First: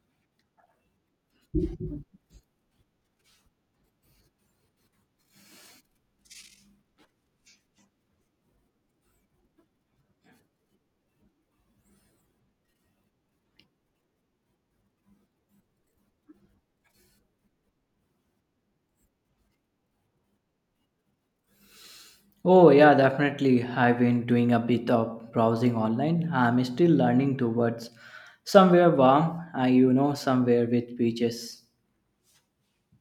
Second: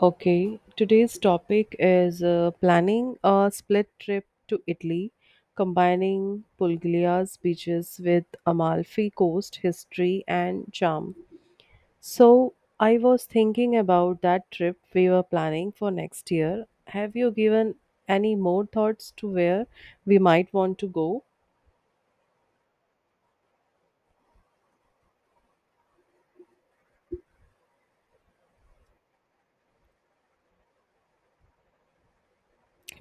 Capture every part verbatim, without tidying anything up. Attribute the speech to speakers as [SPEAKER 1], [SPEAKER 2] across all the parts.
[SPEAKER 1] Okay, today's topic is uh, planning a split trip to Italy, combining Pulglia's beaches with Amalfi coast history and charm. So, I was thinking about that trip we were planning for next year. Have you given any more thoughts to where we might want to go?
[SPEAKER 2] Oh, yeah, definitely. I've been doing a bit of browsing online. I'm still learning towards somewhere warm, uh, you know, somewhere with beaches.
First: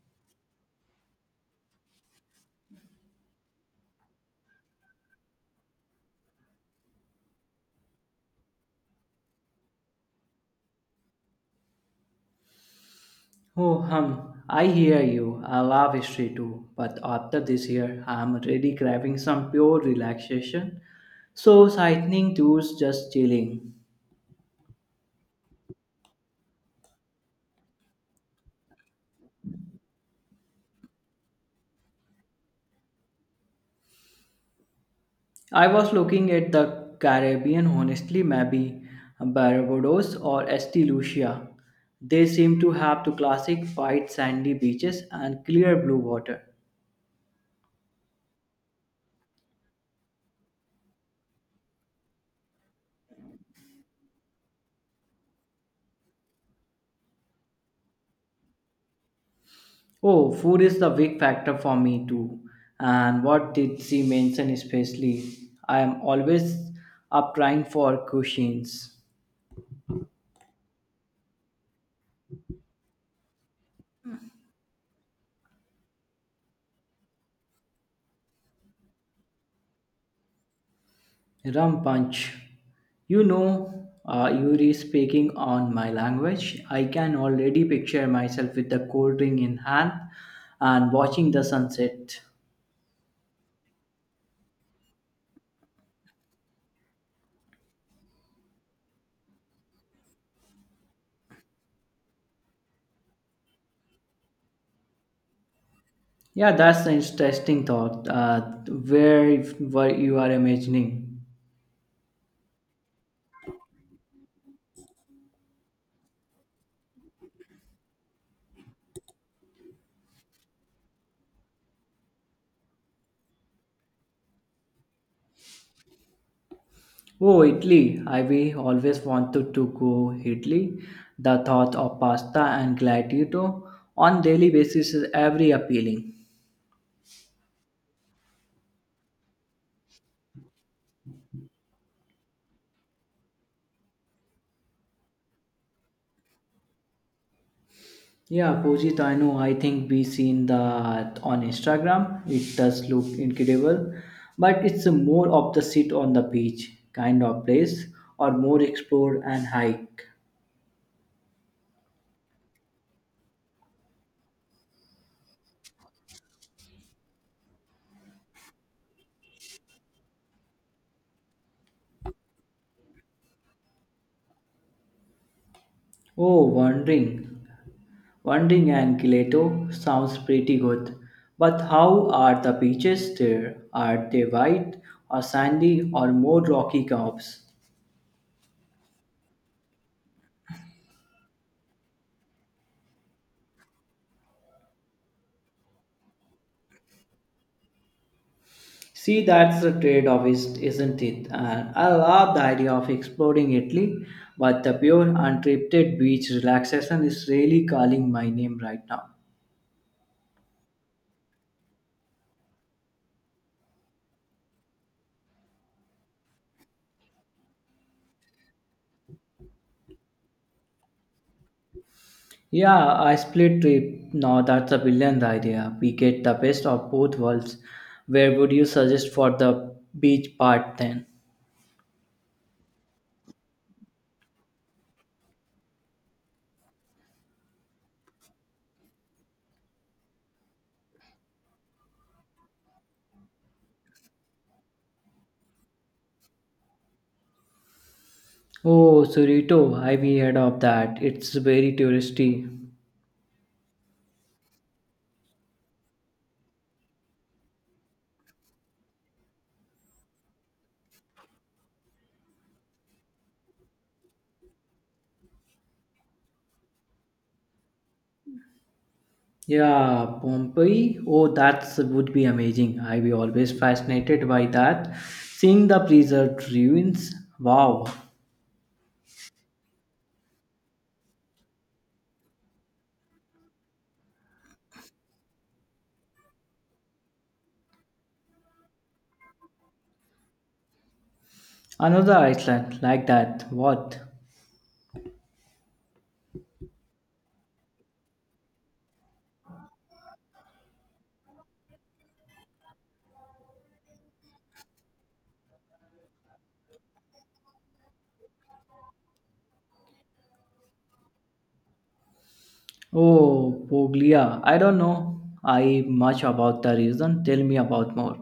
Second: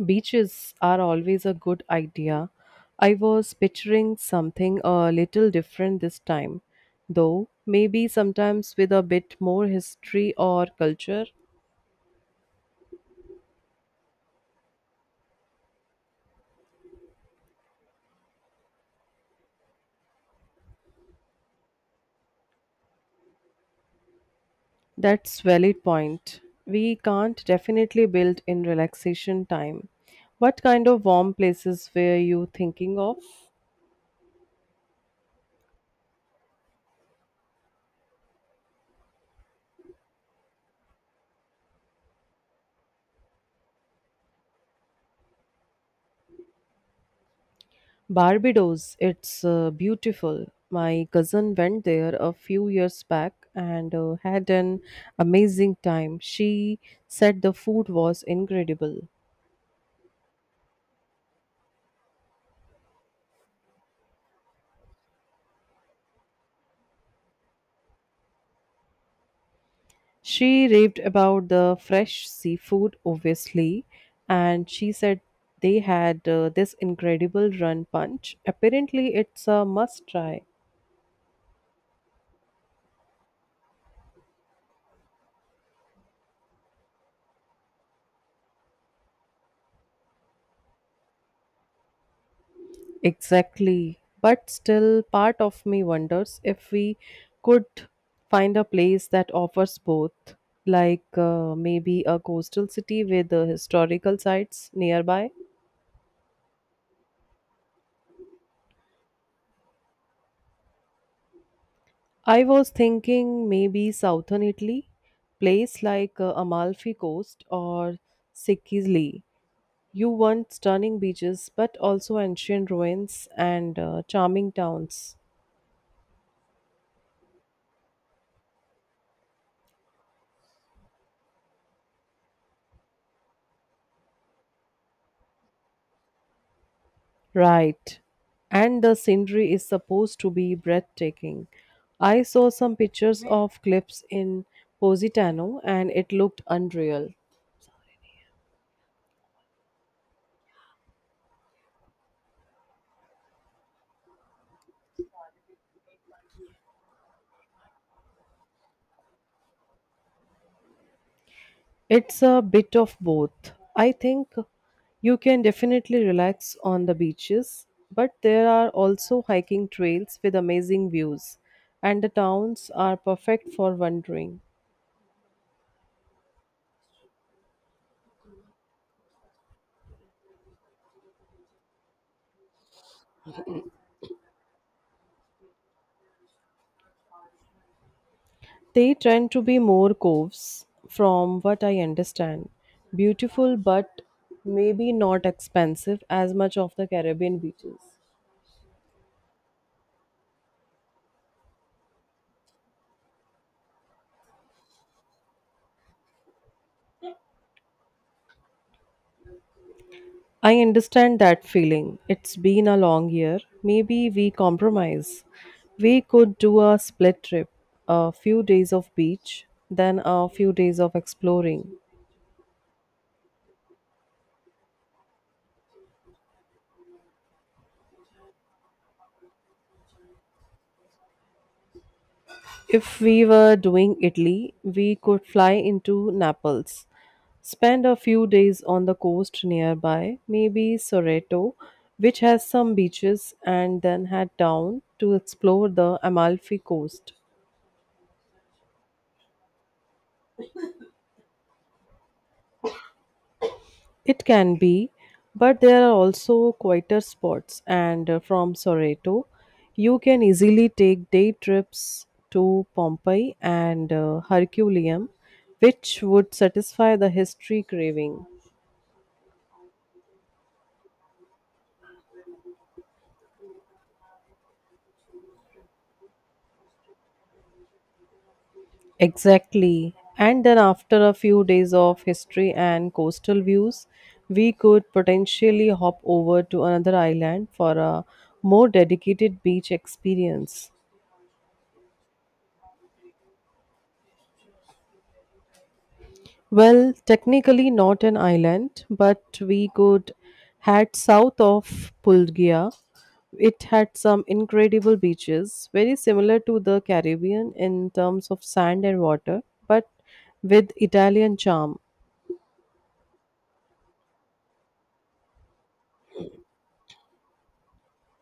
[SPEAKER 1] Beaches are always a good idea. I was picturing something a little different this time, though maybe sometimes with a bit more history or culture.
[SPEAKER 2] Oh, hum, I hear you. I love history too. But after this year, I'm really craving some pure relaxation. So, sightseeing tours, just chilling.
[SPEAKER 1] That's valid point. We can't definitely build in relaxation time. What kind of warm places were you thinking of?
[SPEAKER 2] I was looking at the Caribbean, honestly, maybe Barbados or Saint Lucia. They seem to have the classic white sandy beaches and clear blue water.
[SPEAKER 1] Barbados, it's uh, beautiful. My cousin went there a few years back and uh, had an amazing time. She said the food was incredible.
[SPEAKER 2] Oh, food is the big factor for me too. And what did she mention especially? I am always up trying for cuisines.
[SPEAKER 1] She raved about the fresh seafood, obviously, and she said they had uh, this incredible run punch. Apparently, it's a must try.
[SPEAKER 2] Ram Punch, you know, uh, you re speaking on my language. I can already picture myself with the cold drink in hand and watching the sunset.
[SPEAKER 1] Exactly. But still, part of me wonders if we could find a place that offers both, like uh, maybe a coastal city with uh, historical sites nearby.
[SPEAKER 2] Yeah, that's an interesting thought. Uh, where, where you are imagining?
[SPEAKER 1] I was thinking maybe southern Italy, place like uh, Amalfi Coast or Sicily. You want stunning beaches, but also ancient ruins and uh, charming towns.
[SPEAKER 2] Oh, Italy. I we always wanted to go Italy. The thought of pasta and gelato on daily basis is every appealing.
[SPEAKER 1] Right. And the scenery is supposed to be breathtaking. I saw some pictures of cliffs in Positano and it looked unreal.
[SPEAKER 2] Yeah, Pujit, I know. I think we seen that on Instagram. It does look incredible, but it's a more of the sit on the beach kind of place, or more explore and hike.
[SPEAKER 1] It's a bit of both. I think you can definitely relax on the beaches, but there are also hiking trails with amazing views, and the towns are perfect for wandering.
[SPEAKER 2] Oh, wandering, wandering and Gileto sounds pretty good. But how are the beaches there? Are they white or sandy or more rocky curves?
[SPEAKER 1] They tend to be more coves, from what I understand. Beautiful, but maybe not expensive as much of the Caribbean beaches.
[SPEAKER 2] See, that's the trade off, is- isn't it? And I love the idea of exploring Italy, but the pure, untreated beach relaxation is really calling my name right now.
[SPEAKER 1] I understand that feeling. It's been a long year. Maybe we compromise. We could do a split trip, a few days of beach, then a few days of exploring.
[SPEAKER 2] Yeah, I split trip. No, that's a brilliant idea. We get the best of both worlds. Where would you suggest for the beach part then?
[SPEAKER 1] If we were doing Italy, we could fly into Naples, spend a few days on the coast nearby, maybe Sorrento, which has some beaches, and then head down to explore the Amalfi coast.
[SPEAKER 2] Oh, Surito, I've heard of that. It's very touristy.
[SPEAKER 1] It can be, but there are also quieter spots, and uh, from Sorrento, you can easily take day trips to Pompeii and uh, Herculaneum, which would satisfy the history craving.
[SPEAKER 2] Yeah, Pompeii. Oh, that would be amazing. I be always fascinated by that. Seeing the preserved ruins. Wow.
[SPEAKER 1] Exactly. And then, after a few days of history and coastal views, we could potentially hop over to another island for a more dedicated beach experience.
[SPEAKER 2] Another island like that. What?
[SPEAKER 1] Well, technically not an island, but we could head south of Pulgia. It had some incredible beaches, very similar to the Caribbean in terms of sand and water, but with Italian charm.
[SPEAKER 2] Oh, Puglia. I don't know. I much about the region. Tell me about more.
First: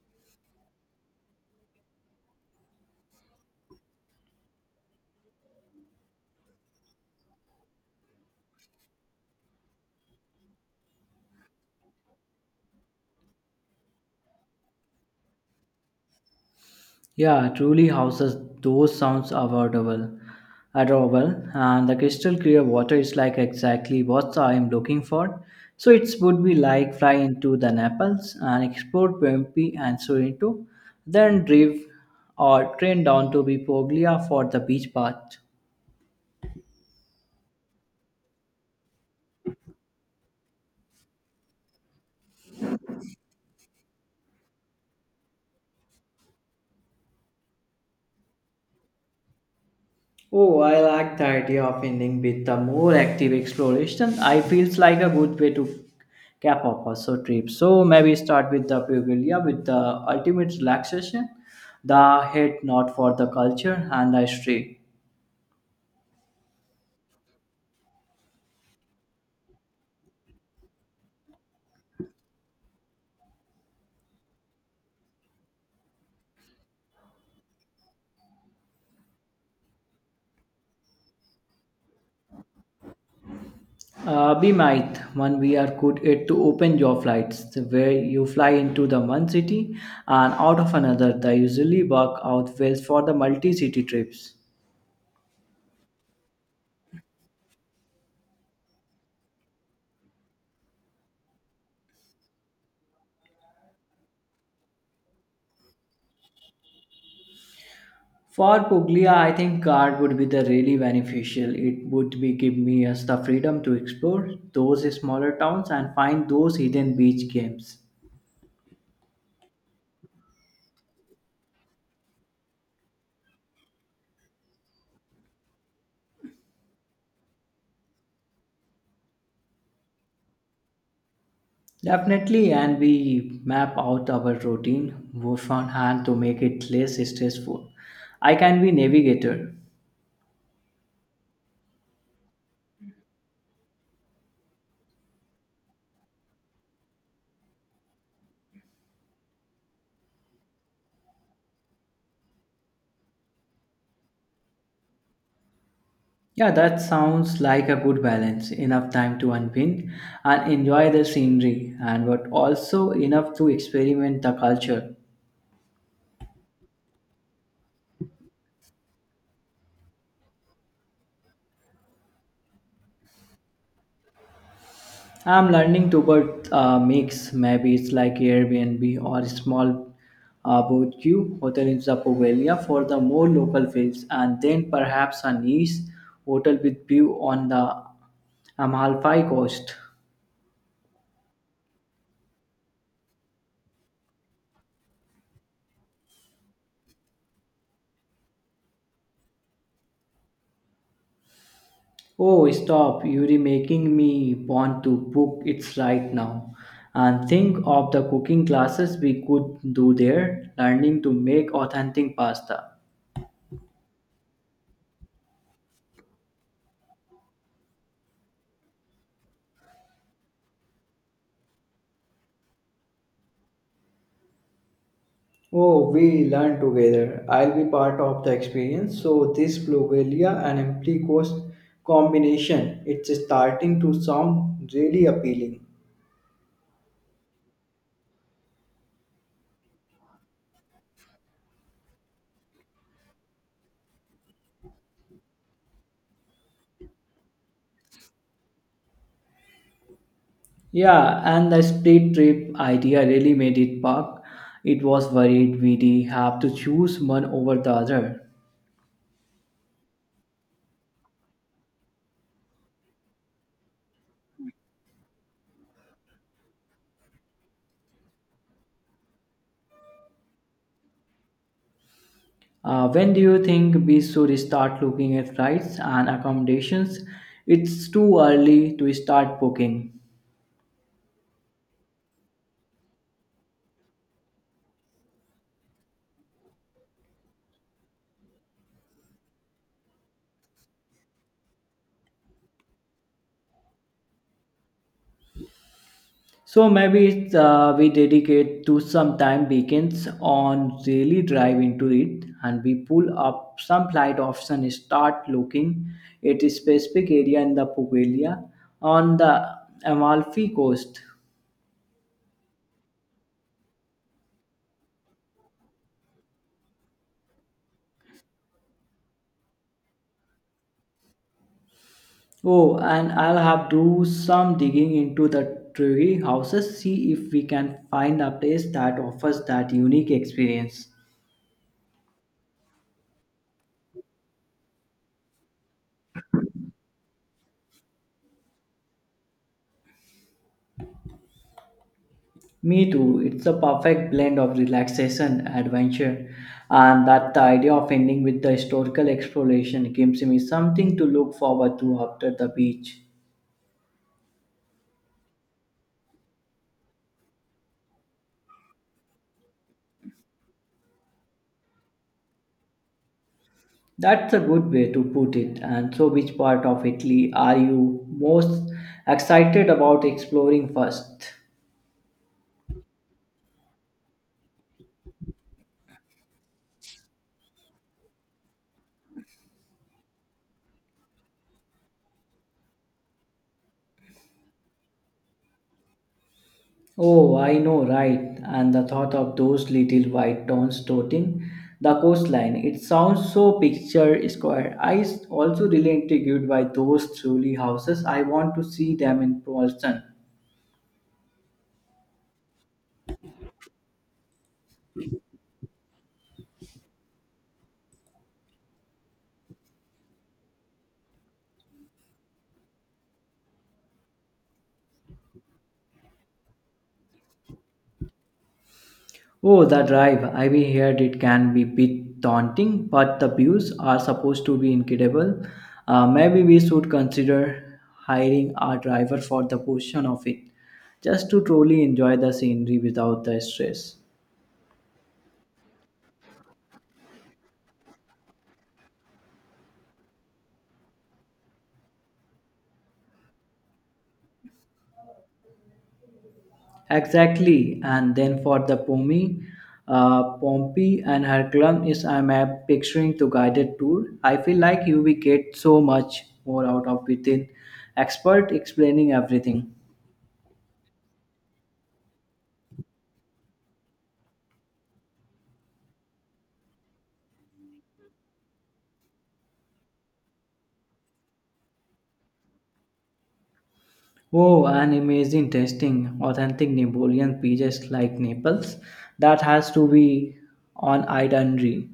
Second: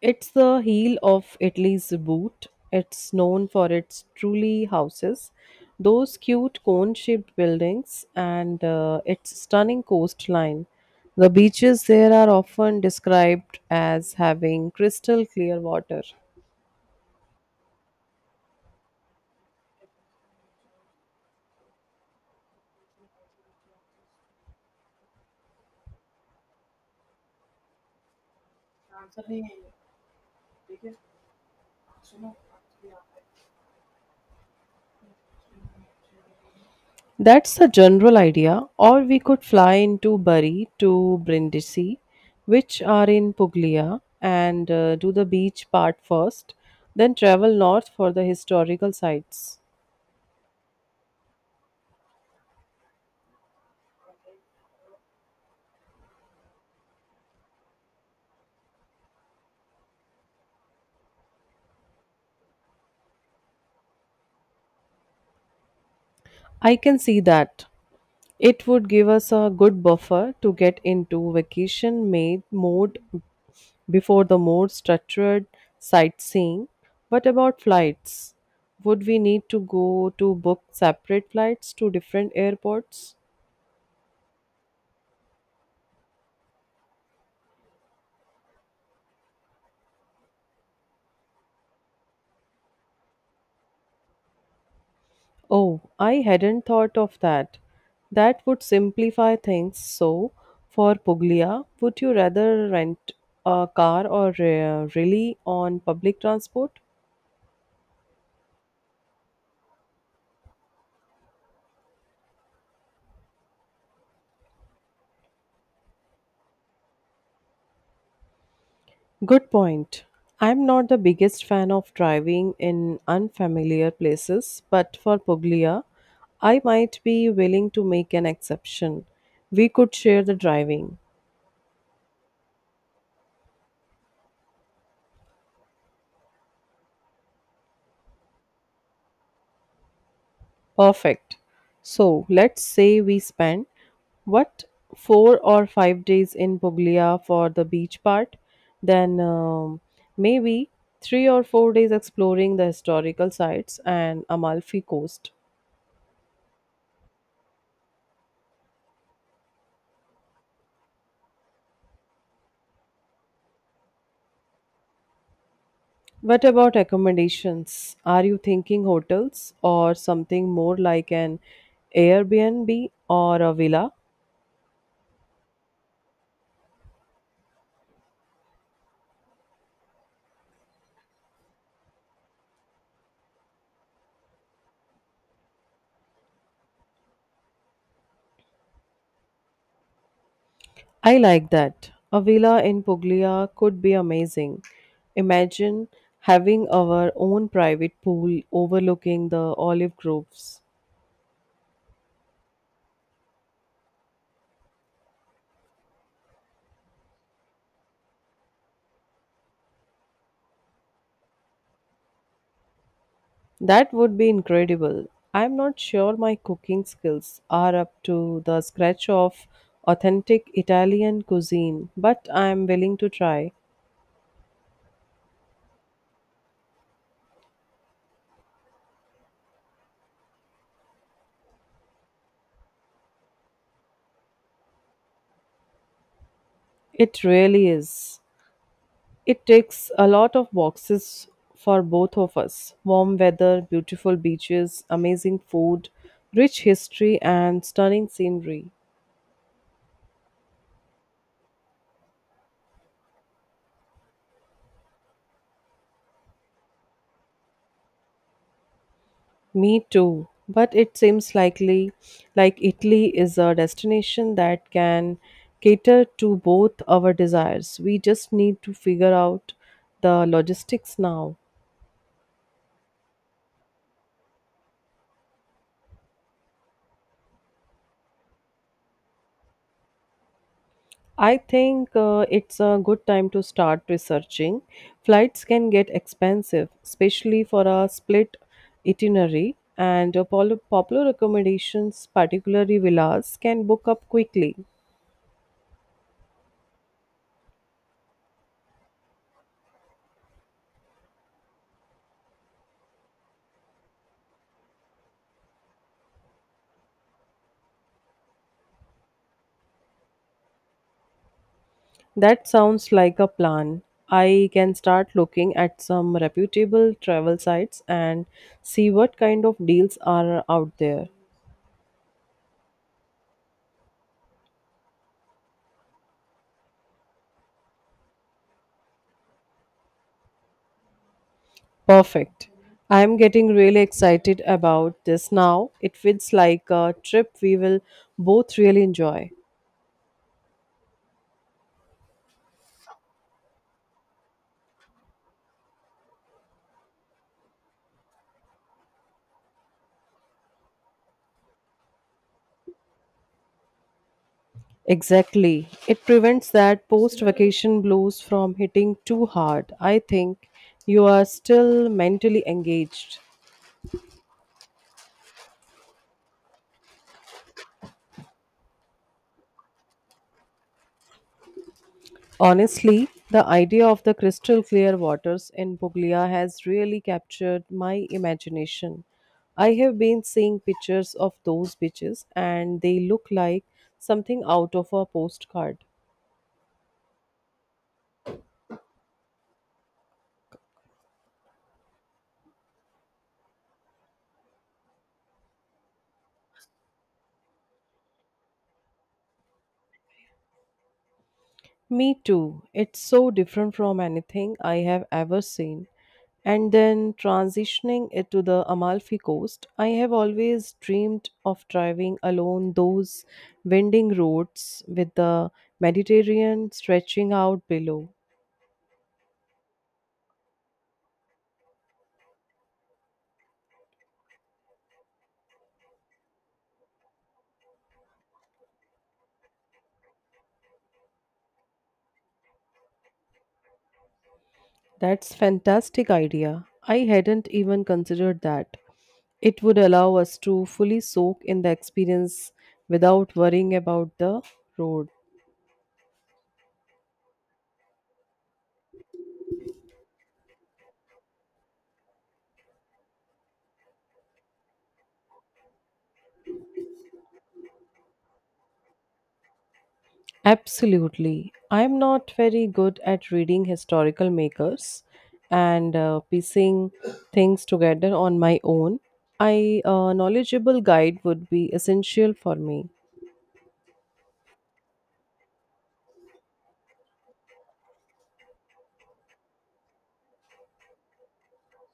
[SPEAKER 1] It's the heel of Italy's boot. It's known for its truly houses, those cute cone shaped buildings, and uh, its stunning coastline. The beaches there are often described as having crystal clear water.
[SPEAKER 2] Yeah, truly houses those sounds affordable, adorable, and the crystal clear water is like exactly what I am looking for. So it would be like fly into the Naples and explore Pompeii and Sorrento, then drive or train down to Puglia for the beach part.
[SPEAKER 1] That's the general idea, or we could fly into Bari to Brindisi, which are in Puglia, and uh, do the beach part first, then travel north for the historical sites.
[SPEAKER 2] Oh, I like the idea of ending with a more active exploration. I feels like a good way to cap off a so trip. So maybe start with the Pugilia with the ultimate relaxation, the head not for the culture and the history.
[SPEAKER 1] I can see that. It would give us a good buffer to get into vacation made mode before the more structured sightseeing. What about flights? Would we need to go to book separate flights to different airports?
[SPEAKER 2] Uh, we might one we are good it to open your flights where you fly into the one city and out of another. They usually work out well for the multi-city trips.
[SPEAKER 1] Oh, I hadn't thought of that. That would simplify things. So, for Puglia, would you rather rent a car or uh, really on public transport?
[SPEAKER 2] For Puglia, I think art would be the really beneficial. It would be give me us the freedom to explore those smaller towns and find those hidden beach games.
[SPEAKER 1] Good point. I'm not the biggest fan of driving in unfamiliar places, but for Puglia, I might be willing to make an exception. We could share the driving.
[SPEAKER 2] Definitely, and we map out our routine beforehand to make it less stressful. I can be navigator.
[SPEAKER 1] Perfect. So let's say we spend what four or five days in Puglia for the beach part, then um, maybe three or four days exploring the historical sites and Amalfi coast.
[SPEAKER 2] Yeah, that sounds like a good balance. Enough time to unwind and enjoy the scenery, and but also enough to experiment the culture.
[SPEAKER 1] What about accommodations? Are you thinking hotels or something more like an Airbnb or a villa?
[SPEAKER 2] I'm learning to what uh, mix. Maybe it's like Airbnb or a small uh, boutique hotel in the for the more local feels, and then perhaps a nice hotel with view on the um, Amalfi Coast.
[SPEAKER 1] I like that. A villa in Puglia could be amazing. Imagine having our own private pool overlooking the olive groves.
[SPEAKER 2] Oh, stop! You're making me want to book it right now. And think of the cooking classes we could do there, learning to make authentic pasta.
[SPEAKER 1] That would be incredible. I'm not sure my cooking skills are up to the scratch of authentic Italian cuisine, but I'm willing to try.
[SPEAKER 2] Oh, we learn together. I'll be part of the experience. So this Blogelia and empty coast combination, it's starting to sound really appealing.
[SPEAKER 1] It really is. It takes a lot of boxes for both of us warm weather, beautiful beaches, amazing food, rich history, and stunning scenery.
[SPEAKER 2] Yeah, and the split trip idea really made it work. It was worried we would have to choose one over the other.
[SPEAKER 1] Me too. But it seems likely like Italy is a destination that can cater to both our desires. We just need to figure out the logistics now.
[SPEAKER 2] Uh, when do you think we should start looking at flights and accommodations? It's too early to start booking.
[SPEAKER 1] I think uh, it's a good time to start researching. Flights can get expensive, especially for a split itinerary, and uh, pol- popular accommodations, particularly villas, can book up quickly.
[SPEAKER 2] So maybe it's, uh, we dedicate to some time weekends on really drive into it and we pull up some flight option and start looking at a specific area in the Puglia on the Amalfi coast.
[SPEAKER 1] That sounds like a plan. I can start looking at some reputable travel sites and see what kind of deals are out there.
[SPEAKER 2] Oh, and I'll have do some digging into the tree houses, see if we can find a place that offers that unique experience.
[SPEAKER 1] Perfect. I'm getting really excited about this now. It feels like a trip we will both really enjoy.
[SPEAKER 2] Me too. It's a perfect blend of relaxation, adventure, and that the idea of ending with the historical exploration gives me something to look forward to after the beach.
[SPEAKER 1] Exactly. It prevents that post vacation blues from hitting too hard. I think you are still mentally engaged.
[SPEAKER 2] That's a good way to put it. And so, which part of Italy are you most excited about exploring first?
[SPEAKER 1] Honestly, the idea of the crystal clear waters in Puglia has really captured my imagination. I have been seeing pictures of those beaches and they look like something out of a postcard.
[SPEAKER 2] Oh, I know, right. And the thought of those little white tones dotting the coastline, it sounds so picture square. I s- also really intrigued by those truly houses. I want to see them in person.
[SPEAKER 1] Me too. It's so different from anything I have ever seen. And then transitioning it to the Amalfi Coast, I have always dreamed of driving along those winding roads with the Mediterranean stretching out below.
[SPEAKER 2] Oh, the drive. I've heard it can be bit daunting, but the views are supposed to be incredible. Uh, maybe we should consider hiring a driver for the portion of it, just to truly enjoy the scenery without the stress.
[SPEAKER 1] That's fantastic idea. I hadn't even considered that. It would allow us to fully soak in the experience without worrying about the road.
[SPEAKER 2] Exactly, and then for the Pomi, uh, Pompey and her club is I'm uh, picturing to guided tour. I feel like you will get so much more out of within expert explaining everything.
[SPEAKER 1] Absolutely. I'm not very good at reading historical makers and uh, piecing things together on my own. A uh, knowledgeable guide would be essential for me.
[SPEAKER 2] Oh, an amazing tasting authentic Napoleon pizzas like Naples. That has to be on itinerary.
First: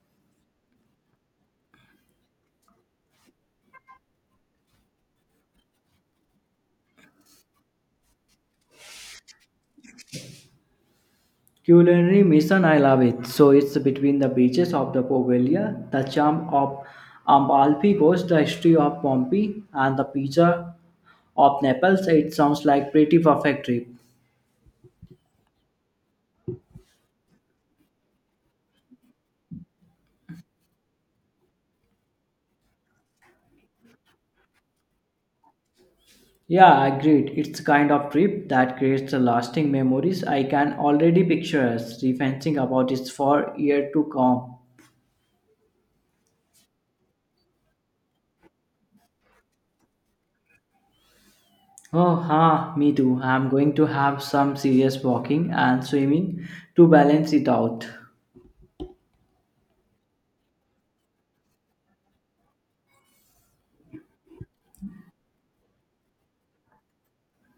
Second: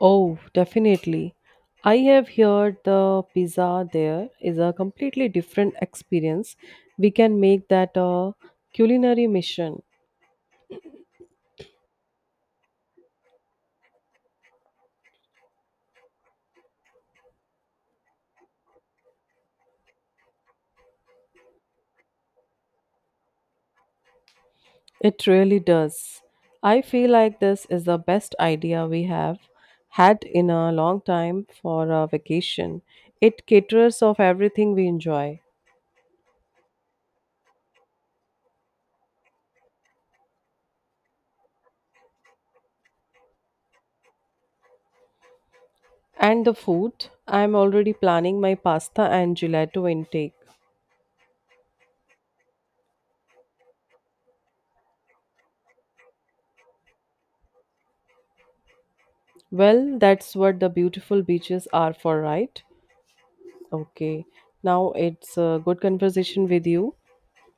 [SPEAKER 1] Oh, definitely. I have heard the pizza there is a completely different experience. We can make that a culinary mission.
[SPEAKER 2] Culinary mission, I love it. So it's between the beaches of the Poveglia, the charm of Amalfi Coast, the history of Pompeii, and the pizza of Naples. It sounds like pretty perfect trip.
[SPEAKER 1] It really does. I feel like this is the best idea we have had in a long time for a vacation. It caters of everything we enjoy.
[SPEAKER 2] Yeah, agreed. It's kind of trip that creates the lasting memories. I can already picture us reminiscing about it for year to come.
[SPEAKER 1] And the food, I'm already planning my pasta and gelato intake.
[SPEAKER 2] Oh, ha, me too. I'm going to have some serious walking and swimming to balance it out.
[SPEAKER 1] Well, that's what the beautiful beaches are for, right? Okay. Now it's a good conversation with you.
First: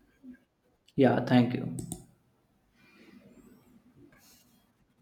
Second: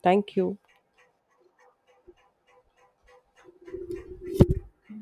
[SPEAKER 1] Thank you.
[SPEAKER 2] Yeah, thank you.